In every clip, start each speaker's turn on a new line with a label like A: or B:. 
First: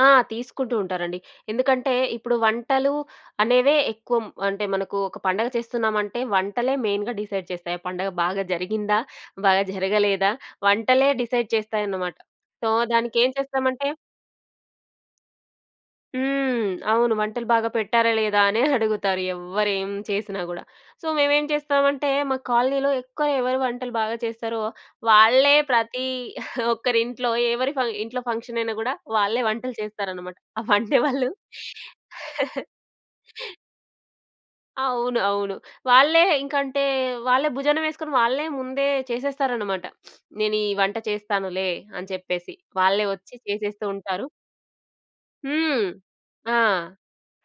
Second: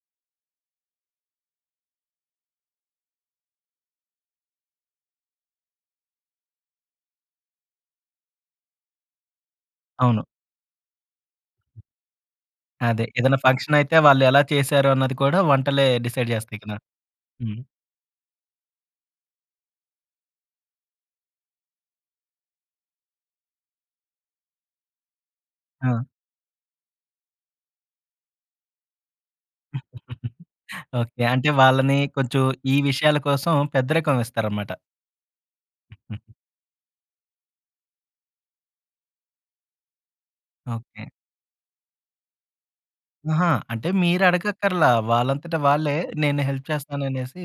A: ఆ! తీసుకుంటూ ఉంటారండి. ఎందుకంటే, ఇప్పుడు వంటలు అనేవే, ఎక్కుం అంటే, మనకు ఒక పండగ చేస్తున్నామంటే, వంటలే మెయిన్‌గా డిసైడ్ చేస్తాయి, ఆ పండగ బాగా జరిగిందా? బాగా
B: అవును.
A: జరగలేదా? వంటలే డిసైడ్ చేస్తాయన్నమాట. సో,
B: అదే,
A: దానికేం
B: ఏదన్నా
A: చేస్తామంటే
B: ఫంక్షనయితే, వాళ్ళు ఎలా చేసారు అన్నది కూడా, వంటలే డిసైడ్ చేస్తాయి
A: హ్మ్.
B: కదా!
A: అవును. వంటలు
B: హ్మ్.
A: బాగా పెట్టారా, లేదా, అనే అడుగుతారు ఎవ్వరేం చేసినా గూడా. సో, మేమేం జేస్తామంటే, మా కాలనీలో, ఎక్కువ ఎవరు వంటలు బాగా చేస్తారో, వాళ్ళే
B: ఆ!
A: ప్రతి ఒక్కరింట్లో ఎవరి ఫ ఇంట్లో ఫంక్షనయినా గూడా, వాళ్ళే వంటలు చేస్తారనమాట. ఆ వండే
B: ఓకే.
A: వాళ్ళు
B: అంటే, వాళ్ళని కొంచెం ఈ విషయాల కోసం, పెద్దరికం ఇస్తారనమాట.
A: అవును. అవును. వాళ్ళే ఇంకంటే, వాళ్ళే భుజాన వేస్కొని, వాళ్ళే ముందే చేసేస్తారనమాట. "నేనీ వంట
B: ఓకే.
A: చేస్తానులే" అని చెప్పేసి. వాళ్ళే వచ్చి
B: ఆహా!
A: చేసేస్తూ
B: అంటే
A: ఉంటారు.
B: మీరడగక్కర్లా, వాళ్ళంతట
A: హ్మ్.
B: వాళ్ళే, నేను
A: ఆ!
B: హెల్ప్ చేస్తాననేసి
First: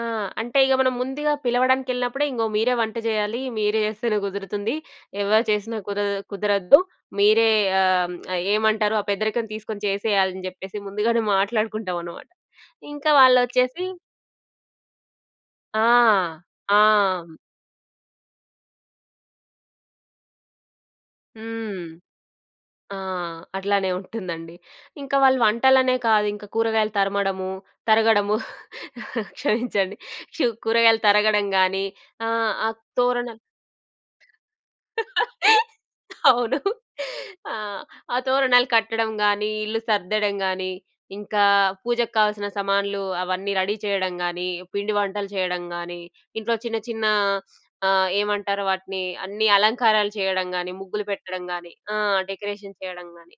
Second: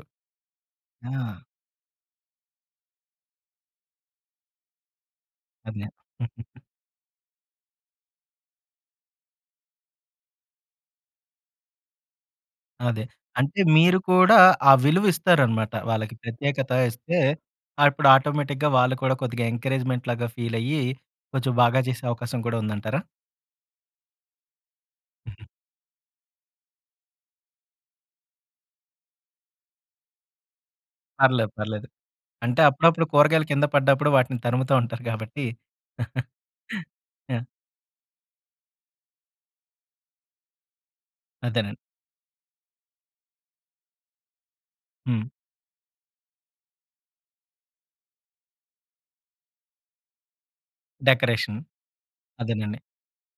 A: ఆ! అంటే, ఇగ మనం
B: ఆ!
A: ముందుగా పిలవడానికెళ్ళినప్పుడే, ఇంగో మీరే వంట జేయాలీ, మీరు జేస్తేనే కుదురుతుంది. ఎవరు చేసినా
B: అదే.
A: కుదదు కుదరద్దు, మీరే ఆ! హ్మ్, ఆహ్, ఏమంటారు! ఆ పెద్దరికం తీసుకొని చేసేయాలని జెప్పేసి, ముందుగానే మాట్లాడుకుంటామనమాట.
B: అదే.
A: ఇంకా
B: అంటే
A: వాళ్ళొచ్చేసి
B: మీరు కూడా ఆ విలువిస్తారనమాట.
A: ఆ!
B: వాళ్ళకి ప్రత్యేకత
A: ఆ!
B: ఇస్తే,
A: హ్మ్.
B: ఆహ్, ఇప్పుడు ఆటోమేటిక్‌గా వాళ్ళు కూడా, కొద్దిగ ఎంకరేజ్మెంట్‌ లాగా ఫీలయ్యి, కొంచెం బాగా
A: హ్మ్.
B: చేసే అవకాశం కూడా
A: ఆ!
B: ఉందంటారా?
A: అట్లానే ఉంటుందండి. ఇంకా వాళ్ళు
B: హుహు.
A: వంటలనే కాదింక, కూరగాయలు తరమడము తరగడము క్షమించండి. చు కూరగాయలు తరగడం
B: పర్లేదు.
A: గానీ,
B: పర్లేదు.
A: ఆహ్,
B: అంటే,
A: ఆ
B: అప్పుడప్పుడు
A: తోరణాల్
B: కూరగాయలు కింద పడ్డప్పుడు, వాటిని తరుముతూ ఉంటారు గాబట్టి.
A: అవును.
B: యాహ్!
A: ఆ! ఆ తోరణాలు కట్టడం‌ గానీ, ఇల్లు సర్దడం గానీ, ఇంకా
B: అదేనండి.
A: పూజకు కావాల్సిన సమాన్లూ, అవన్నీ రెడీ చేయడం గానీ, పిండి వంటలు
B: హ్మ్.
A: చేయడం గానీ, ఇంట్లో చిన్న చిన్న అహ్, ఏమంటారు? వాటినీ అన్ని అలంకారాలు చేయడం గానీ, ముగ్గులు పెట్టడం
B: డెకరేషన్.
A: గానీ, ఆ! డెకరేషన్
B: అదేనండి.
A: చేయడం గానీ,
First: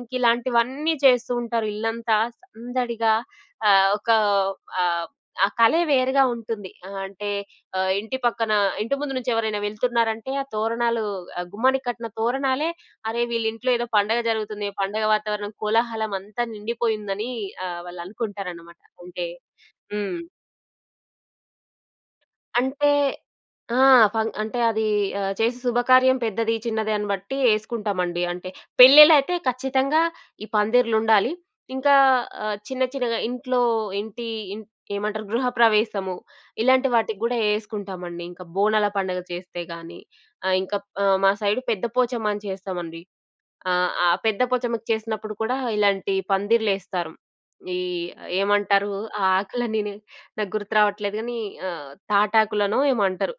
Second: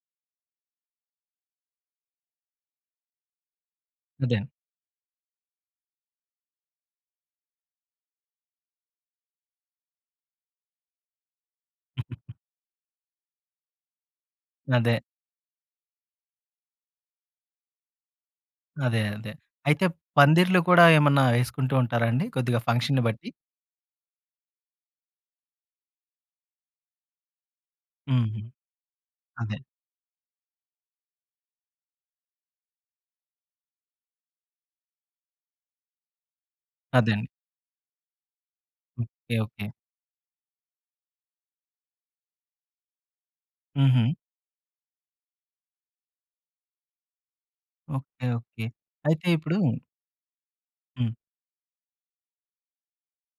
A: ఇంకిలాంటివన్నీ చేస్తూ ఉంటారు. ఇల్లంతా సందడిగా ఆహ్, ఒకా
B: అదే.
A: ఆహ్, ఆ కలే వేరుగా ఉంటుంది. ఆహ్, అంటే ఆహ్, ఇంటి పక్కన ఇంటి ముందు నుంచెవరైనా వెళ్తున్నారంటే, ఆ తోరణాలూ, ఆ గుమ్మానికి కట్టిన తోరణాలే, అరే! వీళ్ళింట్లో ఏదో పండగ జరుగుతుంది.
B: అదే.
A: పండగ వాతావరణం, కోలాహలం అంతా నిండిపోయుందని అహ్, వాళ్ళనుకుంటారనమాట.
B: అదే.
A: అంటే
B: అదే. అయితే,
A: హ్మ్.
B: పందిర్లు కూడా ఏమన్నా ఏసుకుంటూ ఉంటారా అండి? కొద్దిగా
A: అంటే,
B: ఫంక్షన్‌ని బట్టి?
A: ఆ! ఫంగ్ అంటే అదీ ఆహ్, చేసే శుభకార్యం పెద్దది, చిన్నది అని బట్టి ఏసుకుంటామండి.
B: హుహు.
A: అంటే పెళ్లి‌ళ్లైతే
B: అదే.
A: ఖచ్చితంగా ఈ పందిరిలుండాలి. ఇంకా ఆహ్, చిన్న చిన్నగా ఇంట్లో ఏంటీ, ఇం ఏమంటారు? గృహప్రవేశము, ఇలాంటి వాటికి
B: అదండి.
A: గూడా ఏసుకుంటామండి. ఇంక బోనాల పండుగ
B: ఓకే.
A: చేస్తే
B: ఓకే.
A: గానీ, ఆహ్, ఇంక ప్ ఆహ్ మా సైడు పెద్ద పోచమ్మ అని చేస్తామండి. ఆహ్, ఆ
B: హుహు.
A: పెద్ద పొచమ్మకు చేసినప్పుడు కూడా, ఇలాంటి పందిర్లేస్తాం. ఈ
B: ఓకే.
A: ఆహ్,
B: ఓకే.
A: ఏమంటారూ? ఆ
B: అయితే ఇప్పుడూ
A: ఆకులన్నిని, నాకు గుర్తు
B: హ్మ్.
A: రావట్లేదు గానీ ఆహ్, తాటాకులనో ఏమో అంటరు.